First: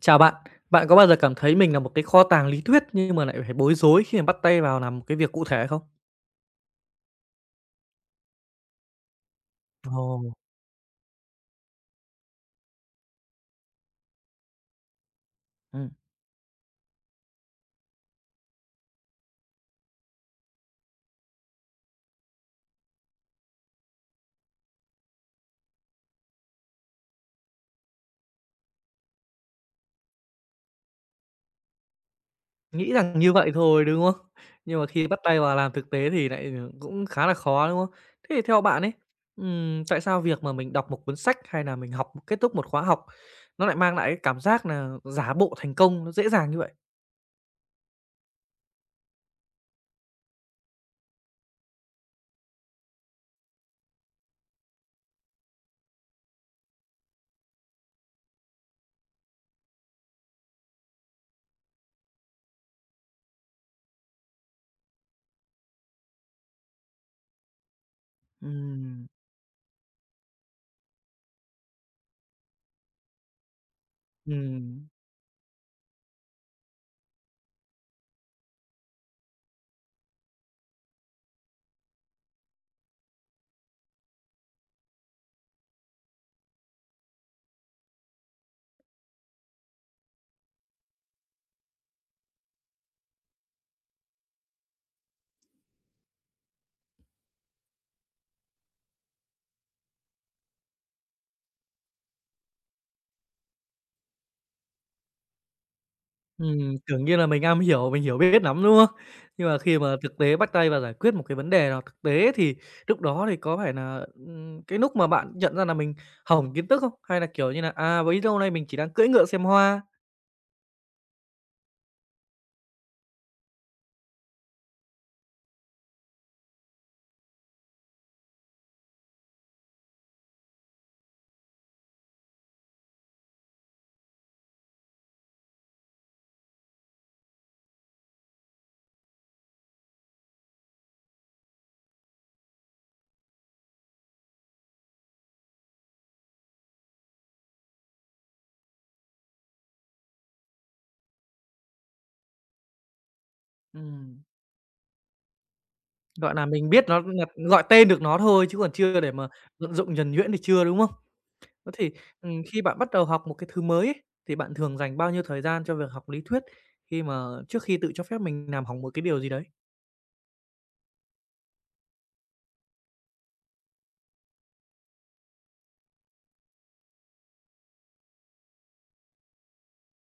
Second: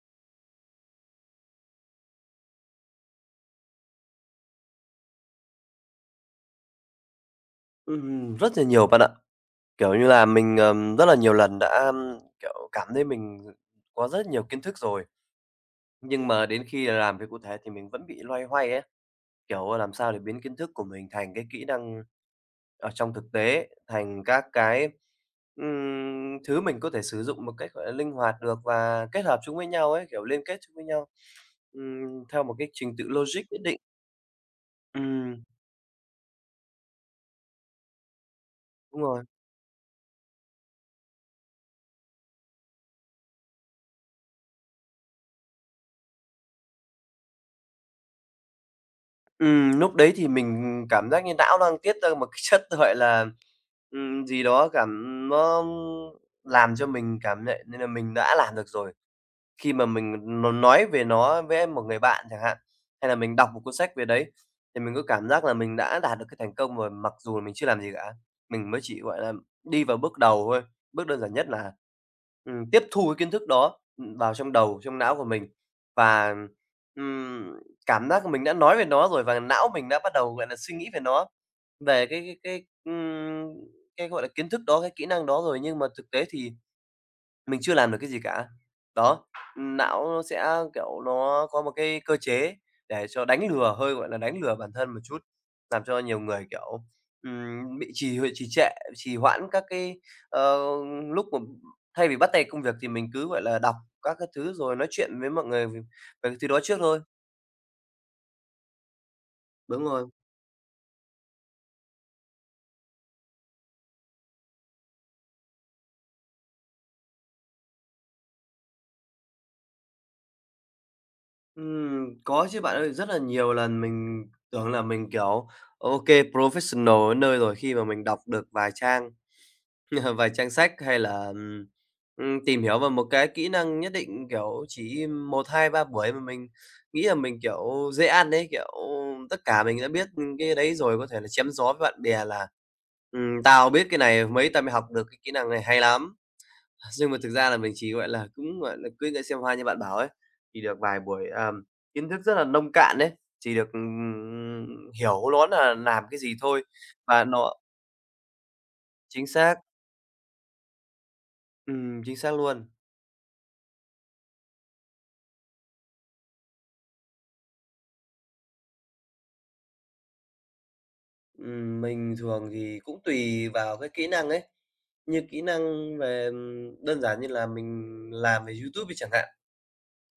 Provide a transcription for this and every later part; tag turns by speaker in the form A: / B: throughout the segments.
A: Chào bạn, bạn có bao giờ cảm thấy mình là một cái kho tàng lý thuyết nhưng mà lại phải bối rối khi mà bắt tay vào làm một cái việc cụ thể không?
B: Rất là nhiều bạn ạ. Kiểu như
A: Ồ,
B: là, mình, rất là nhiều lần đã, kiểu, cảm thấy mình có rất nhiều kiến thức rồi,
A: ừm.
B: nhưng mà đến khi làm việc cụ thể thì mình vẫn bị loay hoay ấy, kiểu, làm sao để biến kiến thức của mình thành cái kỹ năng ở trong thực tế, thành các cái, thứ mình có thể sử dụng một cách, gọi là, linh hoạt được và kết hợp chúng với nhau ấy, kiểu, liên kết chúng với nhau, theo một cái
A: Nghĩ
B: trình tự
A: rằng như
B: logic
A: vậy
B: nhất định.
A: thôi, đúng không? Nhưng mà khi bắt tay
B: Ừm,
A: vào làm thực tế thì lại, cũng khá là khó, đúng không? Thế thì theo bạn ấy,
B: đúng rồi.
A: tại sao việc mà mình đọc một cuốn sách hay là mình học kết thúc một khóa học nó lại mang lại cái cảm giác là giả bộ thành công nó dễ dàng như vậy?
B: Núc đấy thì mình cảm giác như não đang tiết ra một cái chất, gọi là, gì đó nó làm cho mình cảm nhận nên là mình đã làm được rồi. Khi mà mình nói về nó với một người bạn chẳng hạn, hay là mình đọc một cuốn sách về đấy, thì mình có cảm giác là mình đã đạt được cái thành công rồi, mặc dù là mình chưa làm gì cả. Mình mới chỉ,
A: Ừm.
B: gọi là, đi vào bước đầu thôi, bước đơn giản nhất là, tiếp thu cái kiến thức đó, vào trong đầu,
A: Ừm.
B: trong não của mình và, ừm, cảm giác mình đã nói về nó rồi và não mình đã bắt đầu, gọi là, suy nghĩ về nó, về cái, gọi là, kiến thức đó, cái kỹ năng đó rồi. Nhưng mà thực tế thì mình chưa làm được cái gì cả. Đó, não nó sẽ, kiểu, nó có một cái cơ chế để cho đánh lừa, hơi, gọi là, đánh lừa bản thân một chút, làm cho nhiều người, kiểu, bị trì trệ, trì hoãn các cái, ờ, lúc mà thay vì bắt tay công việc thì mình cứ, gọi là, đọc các cái thứ rồi nói chuyện với mọi người về về cái thứ đó trước thôi.
A: Tưởng như là mình am hiểu, mình hiểu biết lắm, đúng không? Nhưng mà khi
B: Đúng
A: mà
B: rồi.
A: thực tế bắt tay vào giải quyết một cái vấn đề nào thực tế thì lúc đó thì có phải là cái lúc mà bạn nhận ra là mình hỏng kiến thức không? Hay là, kiểu như là à, bấy lâu nay mình chỉ đang cưỡi ngựa xem hoa,
B: Có chứ bạn ơi, rất là nhiều lần mình tưởng là mình, kiểu, ok professional ở nơi rồi khi mà mình đọc được vài trang Vài trang sách hay là, tìm hiểu về một cái kỹ năng nhất định, kiểu, chỉ một 2 3 buổi mà mình nghĩ là mình, kiểu, dễ ăn đấy kiểu, tất cả mình đã biết, cái đấy rồi, có thể là chém gió với bạn bè là tao biết cái này, mấy tao mới học được cái kỹ năng này hay lắm." Nhưng mà thực ra là mình chỉ, gọi là, cũng, gọi là, cứ ngựa xem hoa như bạn bảo ấy, thì được vài buổi, kiến thức rất là nông cạn đấy chỉ được,
A: ừm,
B: hiểu ló là làm cái
A: gọi
B: gì
A: là
B: thôi,
A: mình biết nó
B: và
A: là
B: nó
A: gọi tên được nó thôi chứ còn chưa để
B: chính
A: mà
B: xác,
A: vận dụng nhuần nhuyễn thì chưa, đúng không? Thế thì,
B: chính xác
A: khi
B: luôn.
A: bạn bắt đầu học một cái thứ mới ấy, thì bạn thường dành bao nhiêu thời gian cho việc học lý thuyết khi mà trước khi tự cho phép mình làm hỏng một cái điều gì đấy?
B: Mình thường thì cũng tùy vào cái kỹ năng ấy. Như kỹ năng về, đơn giản như là mình làm về YouTube đi chẳng hạn,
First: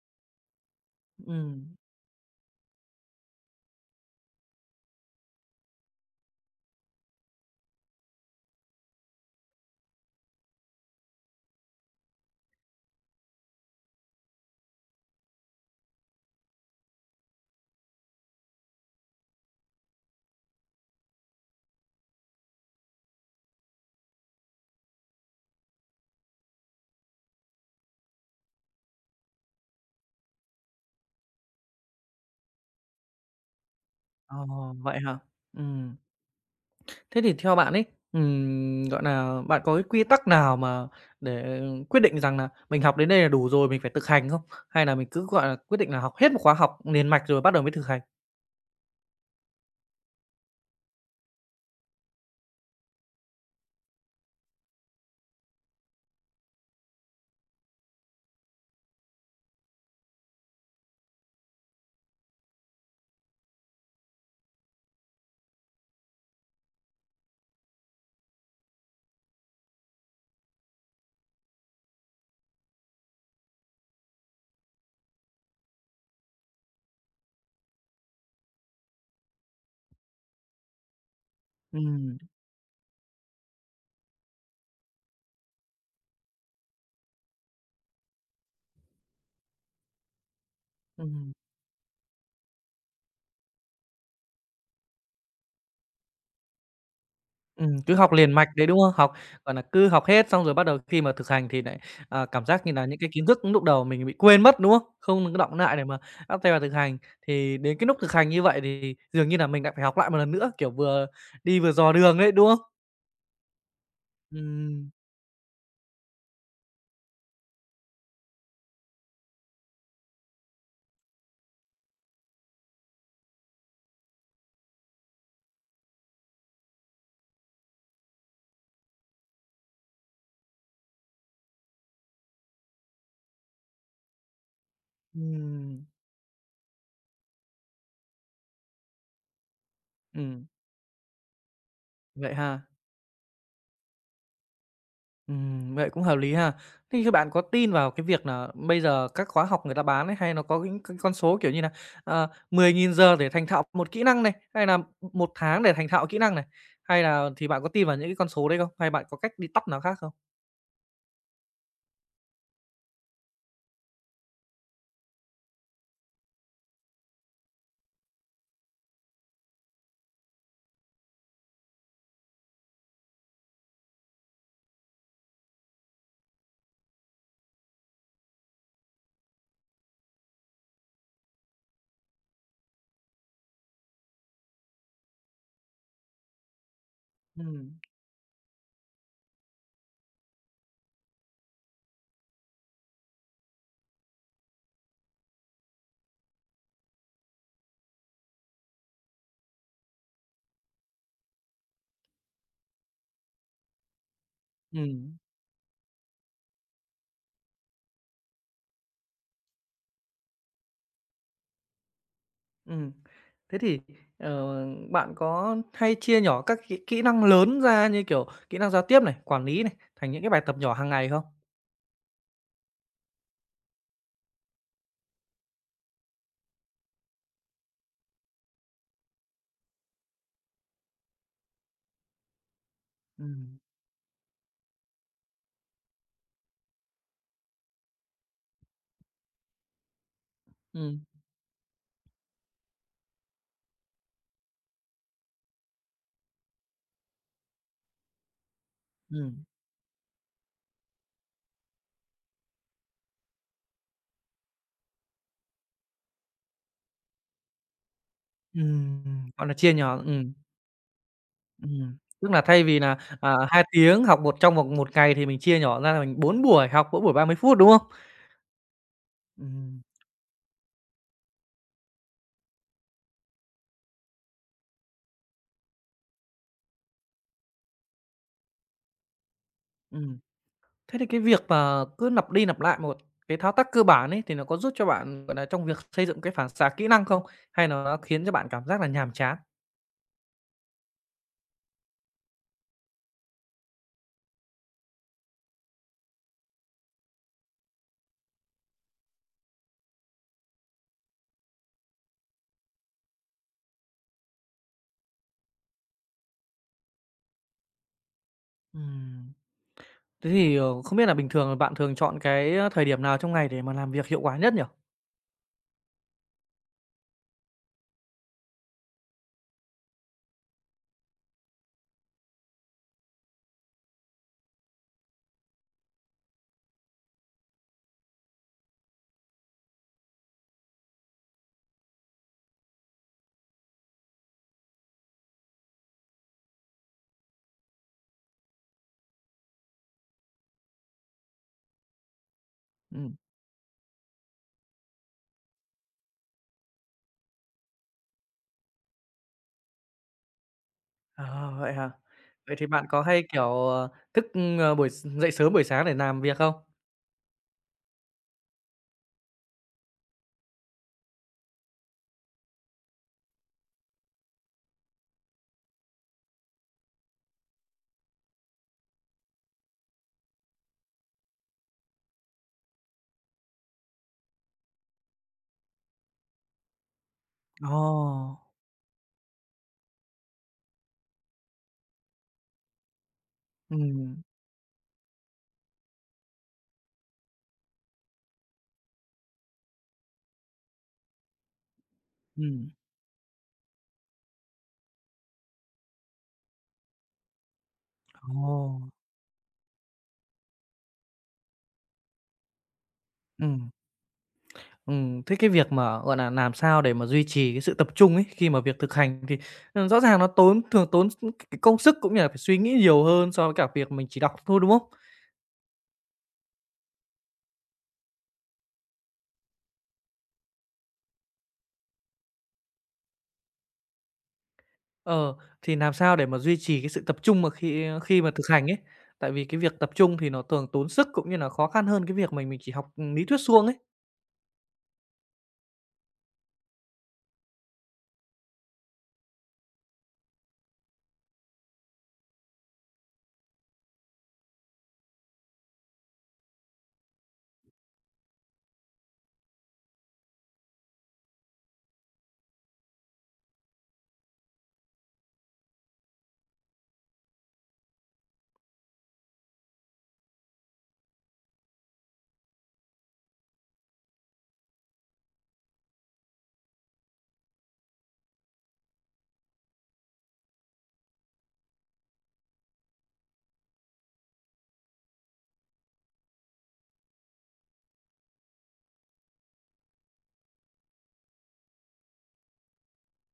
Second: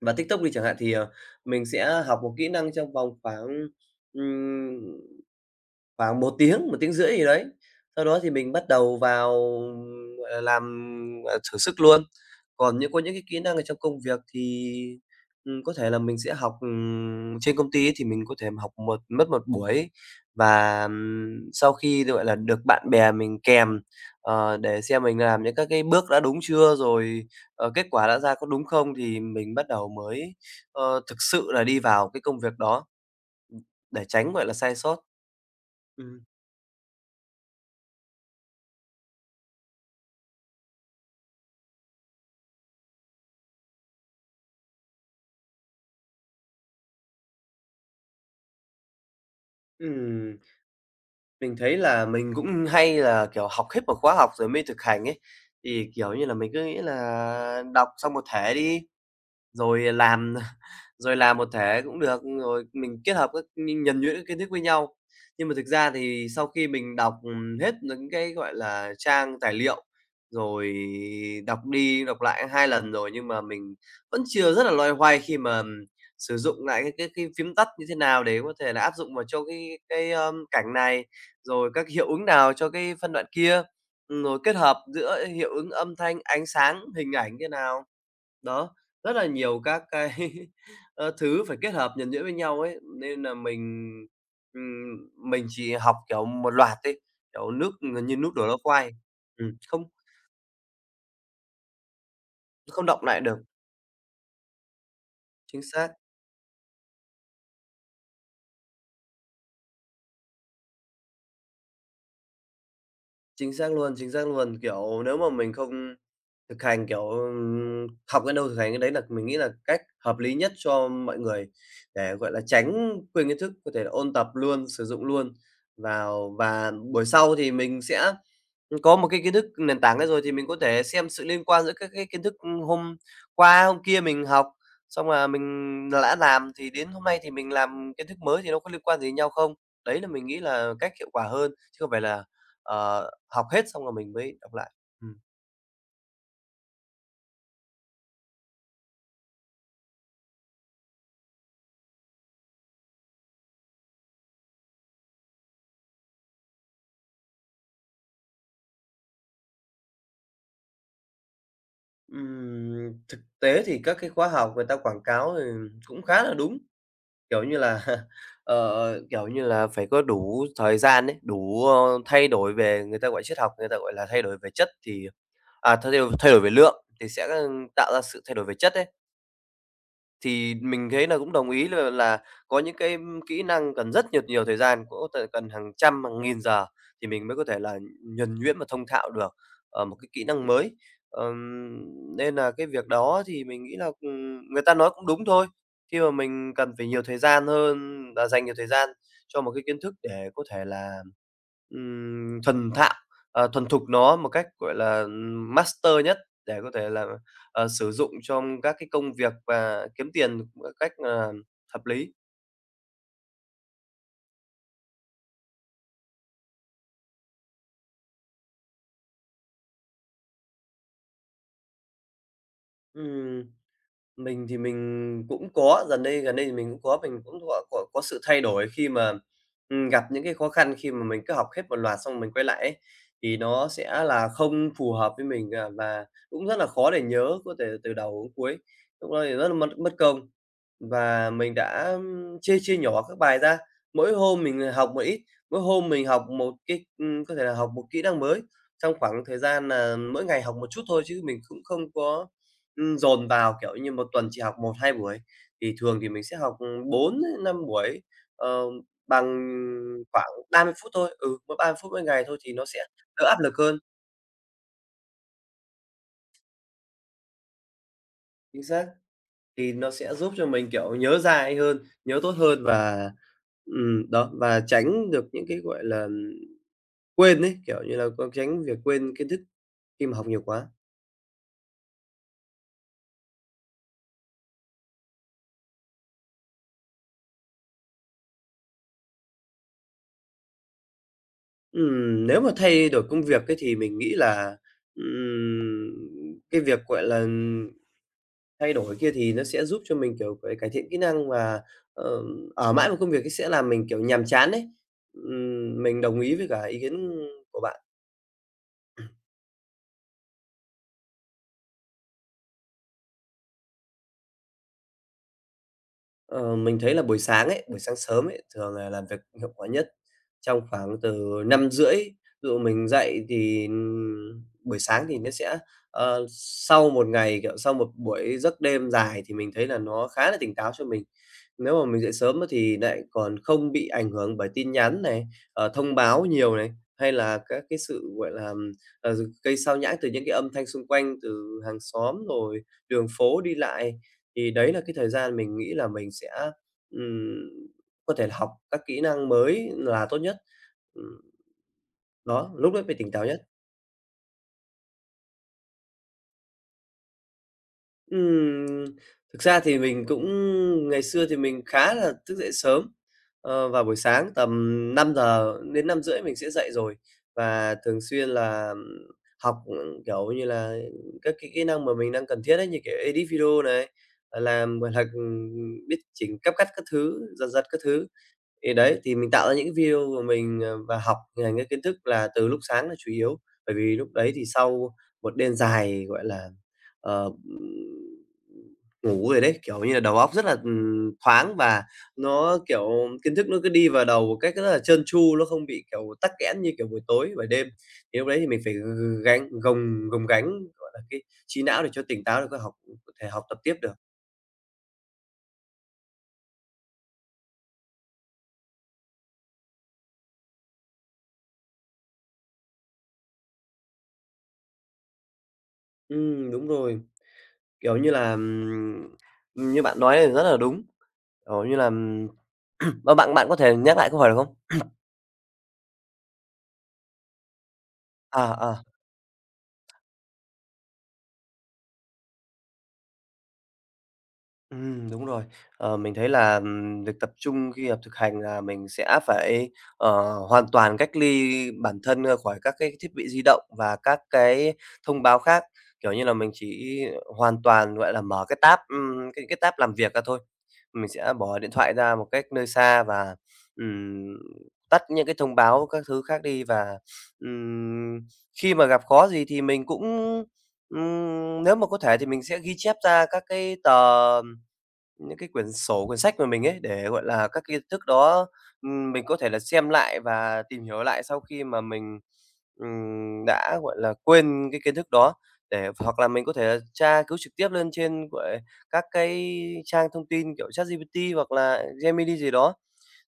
B: và TikTok đi chẳng hạn thì, mình
A: Ừm.
B: sẽ học một kỹ năng trong vòng khoảng một tiếng rưỡi gì đấy. Sau đó thì mình bắt đầu vào, gọi là, làm, à, thử sức luôn. Còn những có những cái kỹ năng ở trong công việc thì, có thể là mình sẽ học, trên công ty ấy thì mình có thể học mất một buổi và, sau khi, gọi là, được bạn bè mình kèm, để xem mình làm những các cái bước đã đúng chưa, rồi, kết quả đã ra có đúng không thì mình bắt đầu mới, thực sự là đi vào cái công việc đó để tránh, gọi là, sai
A: Ồ,
B: sót.
A: vậy hả? Ừm.
B: Ừm.
A: Thế thì theo bạn ấy, gọi là bạn có cái quy tắc nào mà để quyết định rằng là mình học đến đây là đủ rồi, mình phải thực hành không? Hay là mình cứ, gọi là, quyết định là học hết một khóa học liền mạch rồi bắt đầu mới thực hành?
B: Ừm, mình thấy là mình cũng hay là, kiểu, học hết một khóa học rồi mới thực hành ấy, thì, kiểu như là, mình cứ nghĩ là đọc xong một thể đi, rồi làm rồi làm một thể cũng được, rồi mình kết hợp các nhuần nhuyễn các kiến thức với nhau. Nhưng mà thực ra thì sau khi mình đọc, hết những cái, gọi là, trang tài liệu, rồi đọc đi đọc lại 2 lần rồi nhưng mà mình vẫn chưa rất là loay hoay khi mà sử dụng lại cái phím tắt như thế nào để có thể là áp dụng vào cho cái cảnh này, rồi các hiệu
A: Ừm,
B: ứng nào cho cái phân đoạn kia, rồi kết hợp giữa hiệu ứng âm thanh, ánh sáng, hình ảnh như nào. Đó, rất là nhiều các cái,
A: ừm,
B: thứ phải kết hợp nhuần nhuyễn với nhau ấy, nên là mình chỉ học, kiểu, một loạt ấy, kiểu, nước
A: cứ
B: gần
A: học
B: như nước
A: liền
B: đổ
A: mạch
B: lá
A: đấy, đúng
B: khoai.
A: không? Học, gọi là
B: Không
A: cứ học hết xong rồi bắt đầu khi mà thực hành thì lại à, cảm giác như
B: không
A: là những
B: động
A: cái
B: lại
A: kiến
B: được.
A: thức lúc đầu mình bị quên mất, đúng không? Không có đọng
B: Chính
A: lại để
B: xác,
A: mà bắt tay vào thực hành. Thì đến cái núc thực hành như vậy thì dường như là mình lại phải học lại một lần nữa, kiểu, vừa đi vừa dò đường đấy, đúng không?
B: chính xác luôn, chính xác luôn.
A: Ừm,
B: Kiểu, nếu mà mình không thực hành, kiểu, học cái đâu thực hành cái đấy là mình nghĩ là cách hợp lý nhất cho mọi người để, gọi là, tránh quên kiến thức, có thể là ôn tập luôn, sử dụng luôn vào và buổi sau thì mình sẽ có một cái kiến thức nền tảng đó rồi thì mình có thể xem sự liên quan giữa các cái kiến thức, hôm qua, hôm kia mình học, xong là mình
A: ừm,
B: đã làm thì đến hôm nay thì mình làm kiến thức mới thì nó có liên quan gì nhau không? Đấy là mình nghĩ
A: ừm,
B: là cách hiệu quả hơn, chứ không phải là,
A: vậy ha?
B: học hết xong rồi mình mới đọc lại. Ừm.
A: Vậy cũng hợp lý ha. Thế thì bạn có tin vào cái việc là bây giờ các khóa học người ta bán ấy, hay nó có những cái con số, kiểu như là 10.000 giờ để thành thạo một kỹ năng này, hay là một tháng để thành thạo kỹ năng này? Hay là thì bạn có tin vào những cái con số đấy không? Hay bạn có cách đi tắt nào khác không?
B: Thực tế thì các cái khóa học người ta quảng cáo thì cũng khá là đúng. Kiểu như là, kiểu như là, phải có đủ thời gian đấy đủ, thay đổi về người ta gọi triết học, người ta gọi là thay đổi về chất thì à, thay đổi về lượng thì sẽ, tạo ra sự thay đổi về chất đấy. Thì mình thấy là cũng đồng ý là có những cái kỹ năng cần rất nhiều nhiều thời gian, có thể cần hàng trăm, hàng nghìn giờ thì mình mới có thể là
A: Ừm,
B: nhuần nhuyễn và thông thạo được, ở một cái kỹ năng mới. Ờm, nên là cái việc đó thì mình nghĩ là, người ta nói cũng đúng thôi, khi mà mình cần phải nhiều thời gian hơn và dành nhiều thời gian cho một cái kiến thức để có thể là, ừm, thuần thạo, thuần thục nó một cách, gọi là,
A: ừm,
B: master nhất để có thể là sử dụng trong các cái công việc và kiếm tiền một cách, à, hợp lý.
A: ừm. Thế thì, ờ, bạn có hay chia nhỏ các kỹ kỹ năng lớn ra như, kiểu, kỹ năng giao tiếp này, quản lý này, thành những cái bài tập nhỏ hàng ngày không?
B: Ừm. Mình thì mình cũng có, gần đây thì mình cũng có, mình cũng gọi có sự thay đổi khi mà, gặp những cái khó khăn khi mà mình cứ học hết một loạt xong mình quay lại ấy, thì
A: Ừm,
B: nó sẽ là không phù hợp với mình, à, và cũng rất là khó để nhớ có thể từ đầu đến cuối, lúc đó thì rất là mất mất công.
A: ừm.
B: Và mình đã chia chia nhỏ các bài ra, mỗi hôm mình, học một ít, mỗi hôm mình học một cái có thể là học một kỹ năng mới trong khoảng thời
A: Ừm,
B: gian là mỗi ngày học một chút thôi chứ mình cũng không có dồn vào, kiểu như, một tuần chỉ học một 2 buổi, thì thường thì mình sẽ học, bốn 4-5 buổi, ờ, bằng
A: ừm, gọi là, chia nhỏ
B: khoảng
A: ừm,
B: 30 phút thôi. Ừ, mỗi 30 phút
A: ừm.
B: mỗi ngày
A: Tức
B: thôi
A: là
B: thì nó
A: thay
B: sẽ
A: vì nà,
B: đỡ
A: à,
B: áp lực
A: 2
B: hơn.
A: tiếng học một trong vòng một ngày thì mình chia nhỏ ra là mình 4 buổi học, mỗi buổi 30 phút, đúng không?
B: Chính xác, thì
A: Ừm,
B: nó sẽ giúp cho mình, kiểu, nhớ dài hơn, nhớ tốt hơn và, đó, và tránh được những cái, gọi là, quên ấy, kiểu như là, có tránh việc quên kiến thức khi mà
A: ừm.
B: học nhiều quá.
A: Thế thì cái việc mà cứ lặp đi lặp lại một cái thao tác cơ bản ấy, thì nó có giúp cho bạn, gọi nà, trong việc xây dựng cái phản xạ kỹ năng không? Hay nó khiến cho bạn cảm giác là nhàm chán?
B: Nếu mà thay đổi công việc ấy thì mình nghĩ là, ừm, cái việc, gọi là thay đổi kia thì nó sẽ giúp cho mình, kiểu, cái cải thiện kỹ năng và, ờ, ở mãi một công việc ấy sẽ làm mình, kiểu, nhàm chán đấy. Mình đồng ý với cả ý kiến của bạn.
A: Ừm, thế thì, không biết là bình thường là bạn thường chọn cái, thời điểm nào trong ngày để mà làm việc hiệu quả nhất nhỉ?
B: Ờ, mình thấy là buổi sáng ấy, buổi sáng sớm ấy, thường là làm việc hiệu quả nhất trong khoảng từ 5:30, ví dụ mình dậy thì, buổi sáng thì nó sẽ sau một ngày, kiểu, sau một buổi giấc đêm dài thì mình thấy là nó khá là tỉnh táo cho mình. Nếu mà mình dậy sớm á thì lại còn không bị ảnh hưởng bởi tin nhắn này, thông báo nhiều này, hay là các cái sự, gọi là, ờ, cây sao nhãng từ những cái âm thanh xung quanh từ hàng xóm rồi đường
A: Ừm.
B: phố đi lại. Thì đấy là cái thời gian mình nghĩ là mình sẽ, ừm, có thể là học các kỹ năng mới là tốt nhất. Ừm,
A: À, vậy hả?
B: đó,
A: Vậy thì
B: lúc đấy
A: bạn
B: phải
A: có
B: tỉnh
A: hay,
B: táo nhất.
A: kiểu, thức, ờ, buổi s dậy sớm buổi sáng để làm việc không?
B: Ừm, thực ra thì mình cũng ngày xưa thì mình khá là thức dậy sớm, vào buổi sáng tầm 5 giờ đến 5 rưỡi mình sẽ dậy rồi và thường xuyên là học, kiểu như là, các cái kỹ năng mà mình đang cần thiết ấy, như kiểu edit video này, làm, gọi là, biết chỉnh cáp cắt các thứ, giật giật
A: Ồ!
B: các thứ. Thì đấy, thì mình tạo ra những video của mình, và học ngành cái kiến thức là từ lúc sáng là chủ yếu, bởi vì lúc
A: Ừm,
B: đấy thì sau một đêm dài, gọi là, ờ, ngủ rồi đấy, kiểu như là, đầu óc rất là, thoáng và nó,
A: ừm.
B: kiểu, kiến thức nó cứ đi vào đầu một cách rất là trơn tru, nó không bị, kiểu, tắc nghẽn như, kiểu, buổi tối, buổi đêm. Thì lúc đấy thì
A: Ồ!
B: mình phải gánh gồng gồng gánh, gọi là, cái trí não để cho tỉnh táo để có học có thể học tập
A: Ừm,
B: tiếp được.
A: Thế cái việc mà, gọi là, làm sao để mà duy trì cái sự tập trung ấy, khi mà việc thực hành thì, rõ ràng nó thường tốn cái công sức cũng như là phải suy nghĩ nhiều hơn so với cả việc mình chỉ đọc thôi, đúng không?
B: Đúng rồi. Kiểu như là, như bạn nói thì rất là đúng, kiểu như là, bạn bạn có thể nhắc lại câu hỏi được không?
A: Ờ, thì làm sao để mà duy trì cái sự tập trung mà khi mà thực
B: À,
A: hành ấy?
B: à.
A: Tại vì cái việc tập trung thì nó thường tốn sức cũng như là khó khăn hơn cái việc mình chỉ học, lý thuyết suông ấy.
B: Đúng rồi. Mình thấy là, việc tập trung khi học thực hành là mình sẽ phải, hoàn toàn cách ly bản thân, khỏi các cái thiết bị di động và các cái thông báo khác. Kiểu như là, mình chỉ hoàn toàn, gọi là, mở cái tab, cái tab làm việc ra thôi. Mình sẽ bỏ điện thoại ra một cách nơi xa và, ừm, tắt những cái thông báo các thứ khác đi và, ừm, khi mà gặp khó gì thì mình cũng, nếu mà có thể thì mình sẽ ghi chép ra các cái tờ những cái quyển sổ, quyển sách của mình ấy, để, gọi là, các kiến thức đó, mình có thể là xem lại và tìm hiểu lại sau khi mà mình, đã, gọi là, quên cái kiến thức đó, để hoặc là mình có thể là tra cứu trực tiếp lên trên, gọi, các cái trang thông tin kiểu ChatGPT hoặc là Gemini gì đó.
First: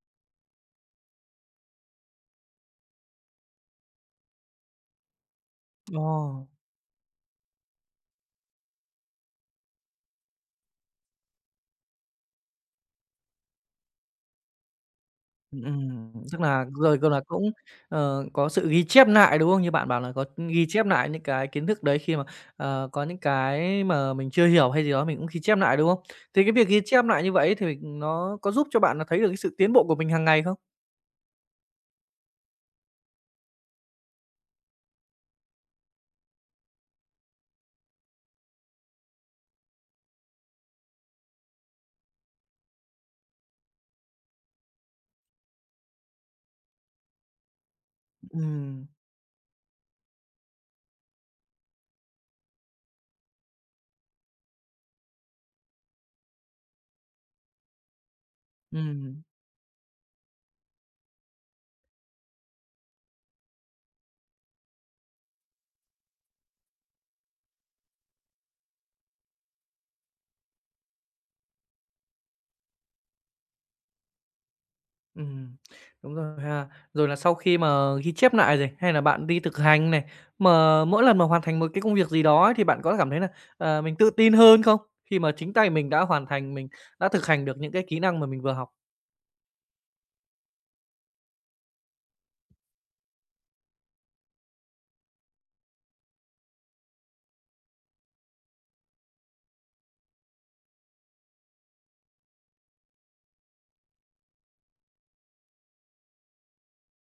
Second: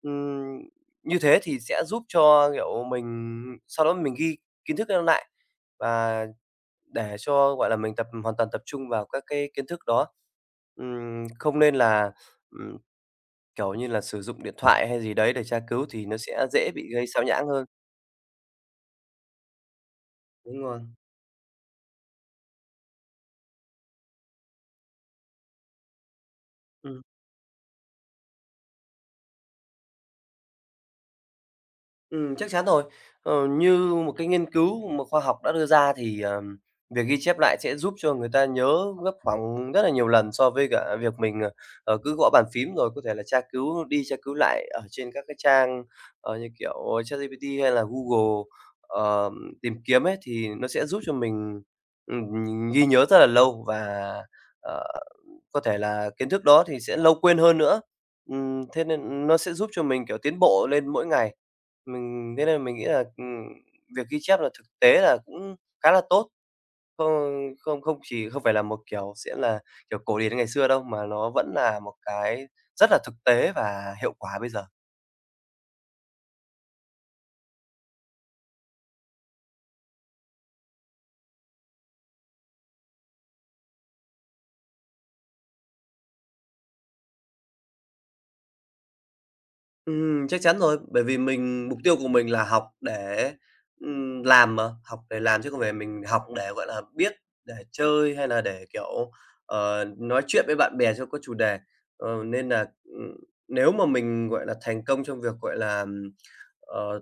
B: Ừm, như thế thì sẽ giúp cho, kiểu, mình sau đó mình ghi kiến thức lên lại và
A: Ồ!
B: để cho, gọi là, mình tập hoàn toàn tập trung vào các cái kiến thức đó. Không nên là, ừm, kiểu như là, sử dụng điện thoại hay gì đấy để tra cứu thì nó
A: Tức
B: sẽ
A: là
B: dễ bị
A: rồi
B: gây
A: còn là
B: sao nhãng
A: cũng,
B: hơn.
A: có sự ghi chép lại đúng không? Như bạn bảo là có
B: Đúng
A: ghi
B: rồi,
A: chép lại những cái kiến thức đấy khi mà, có những cái mà mình chưa hiểu hay gì đó mình cũng ghi chép lại đúng không? Thì cái việc ghi
B: ừm.
A: chép lại như vậy thì nó có giúp cho bạn là thấy được cái sự tiến bộ của mình hàng ngày không?
B: Chắc chắn rồi. Như một cái nghiên cứu mà khoa học đã đưa ra thì, việc ghi chép lại sẽ giúp cho người ta nhớ gấp khoảng rất là nhiều lần so với cả việc mình, cứ gõ bàn phím rồi có thể là tra cứu đi tra cứu lại ở trên các cái trang, như kiểu ChatGPT hay là Google,
A: Ừm.
B: ờm, tìm kiếm ấy, thì nó sẽ giúp cho mình, ghi nhớ rất là lâu và, ờ, có thể là kiến thức đó thì sẽ lâu quên hơn nữa. Thế
A: Ừm.
B: nên nó sẽ giúp cho mình, kiểu, tiến bộ lên mỗi ngày. Mình thế nên mình nghĩ là, việc ghi chép là thực tế là cũng khá là tốt. Không không không chỉ không phải là một kiểu sẽ là kiểu cổ điển ngày xưa đâu, mà nó vẫn là một cái rất là thực tế và hiệu quả bây giờ.
A: Ừm, đúng rồi ha. Rồi là sau khi mà ghi chép lại rồi, hay là bạn đi thực hành này, mà mỗi lần mà hoàn thành một cái công việc gì đó ấy, thì bạn có cảm thấy là, mình tự tin hơn không? Khi mà chính tay mình đã hoàn thành, mình đã thực hành được những cái kỹ năng mà mình vừa học.
B: Chắc chắn rồi, bởi vì mình mục tiêu của mình là học để, làm mà, học để làm chứ không phải mình học để, gọi là, biết, để chơi hay là để, kiểu, nói chuyện với bạn bè cho có chủ đề. Nên là nếu mà mình, gọi là, thành công trong việc, gọi là, ờ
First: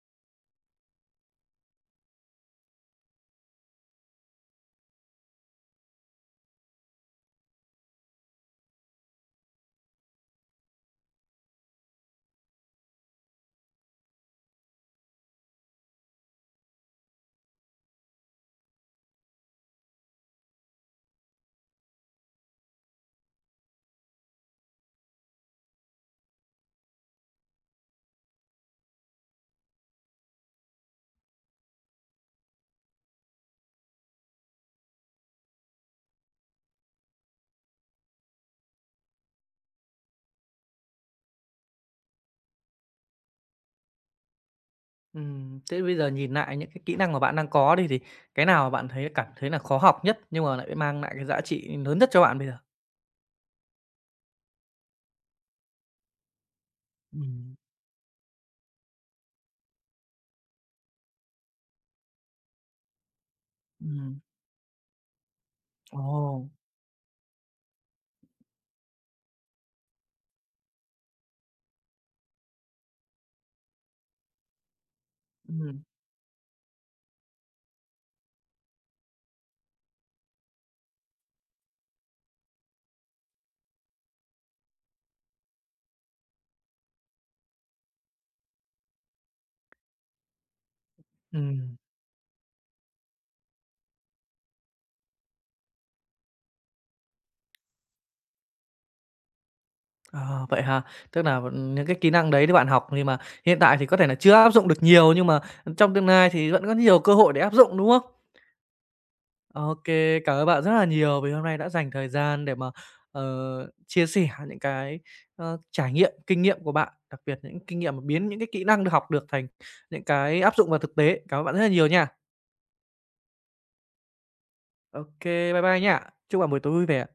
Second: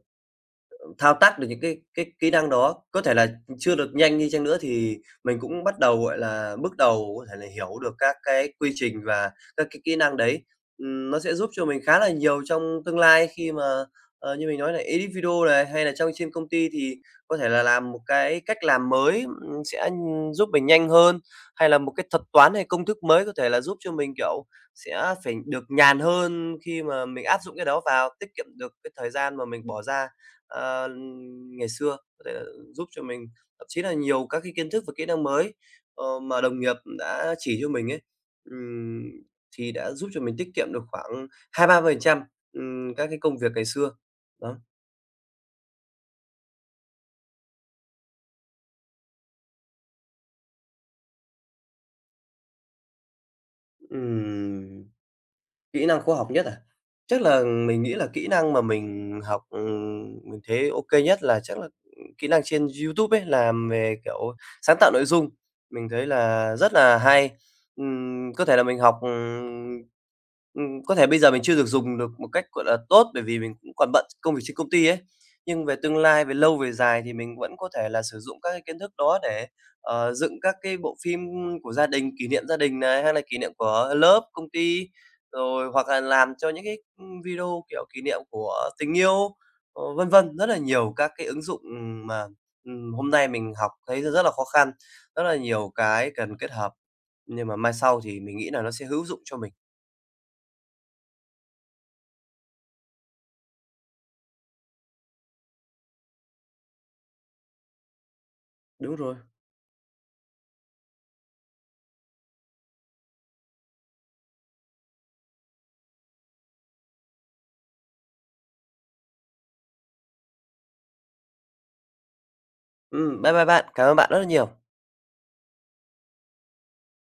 B: thao tác được những cái kỹ năng đó. Có thể là chưa được nhanh đi chăng nữa thì mình cũng bắt đầu, gọi là, bước đầu có thể là hiểu được các cái quy trình và các cái kỹ năng đấy. Nó sẽ giúp cho mình khá là nhiều trong tương lai khi mà, như mình nói là edit video này, hay là trong trên công ty thì có thể là làm một cái cách làm mới, sẽ giúp mình nhanh hơn, hay là một cái thuật toán hay công thức mới có thể là giúp cho mình, kiểu, sẽ phải được nhàn hơn khi mà mình áp dụng cái đó vào, tiết kiệm được cái thời gian mà mình bỏ ra à, ngày xưa, có thể là giúp cho mình thậm chí là nhiều các cái kiến thức và kỹ năng mới, mà đồng nghiệp đã chỉ cho mình ấy, ừm, thì đã giúp cho mình tiết kiệm được khoảng 2-3% các cái công việc ngày xưa. Đó,
A: Thế bây giờ nhìn lại những cái kỹ năng mà bạn đang có đi, thì cái nào mà bạn thấy cảm thấy là khó học nhất, nhưng mà lại mang lại cái giá trị lớn nhất cho bạn bây giờ?
B: ừm. Kỹ năng khó học nhất à? Chắc là
A: Ừm,
B: mình nghĩ là kỹ năng mà mình học, mình thấy ok nhất là chắc là, kỹ năng trên YouTube ấy, làm về,
A: ừm.
B: kiểu, sáng tạo nội dung, mình thấy
A: Ồ,
B: là rất là hay. Có thể là mình học, có thể bây giờ mình chưa được dùng được một cách, gọi là, tốt bởi vì mình cũng còn bận công việc trên công ty ấy, nhưng về
A: ừm.
B: tương lai, về lâu về dài thì mình vẫn có thể là sử dụng các cái kiến thức đó để, dựng các cái bộ phim của gia đình, kỷ niệm gia đình này, hay là kỷ niệm của lớp, công ty. Rồi hoặc là làm cho những cái, video, kiểu, kỷ niệm của tình yêu, vân vân. Rất là nhiều các cái ứng dụng,
A: Ừm.
B: mà, hôm nay mình học thấy rất là khó khăn, rất là nhiều cái cần kết hợp, nhưng mà mai sau thì mình nghĩ là nó sẽ hữu dụng cho mình.
A: À, vậy ha. Tức là những cái kỹ năng đấy thì bạn học nhưng mà hiện tại thì có thể là chưa áp dụng được nhiều, nhưng mà, trong tương lai thì vẫn có nhiều cơ hội để áp dụng, đúng không?
B: Đúng rồi.
A: Ờ, OK, cảm ơn bạn rất là nhiều vì hôm nay đã dành thời gian để mà, ờ, chia sẻ những cái, trải nghiệm, kinh nghiệm của bạn, đặc biệt những kinh nghiệm mà biến những cái kỹ năng được học được thành những cái áp dụng vào thực tế. Cảm ơn bạn rất là nhiều nha.
B: Bye bye bạn. Cảm ơn bạn rất là nhiều.
A: OK, bye bye nha. Chúc bạn buổi tối vui vẻ.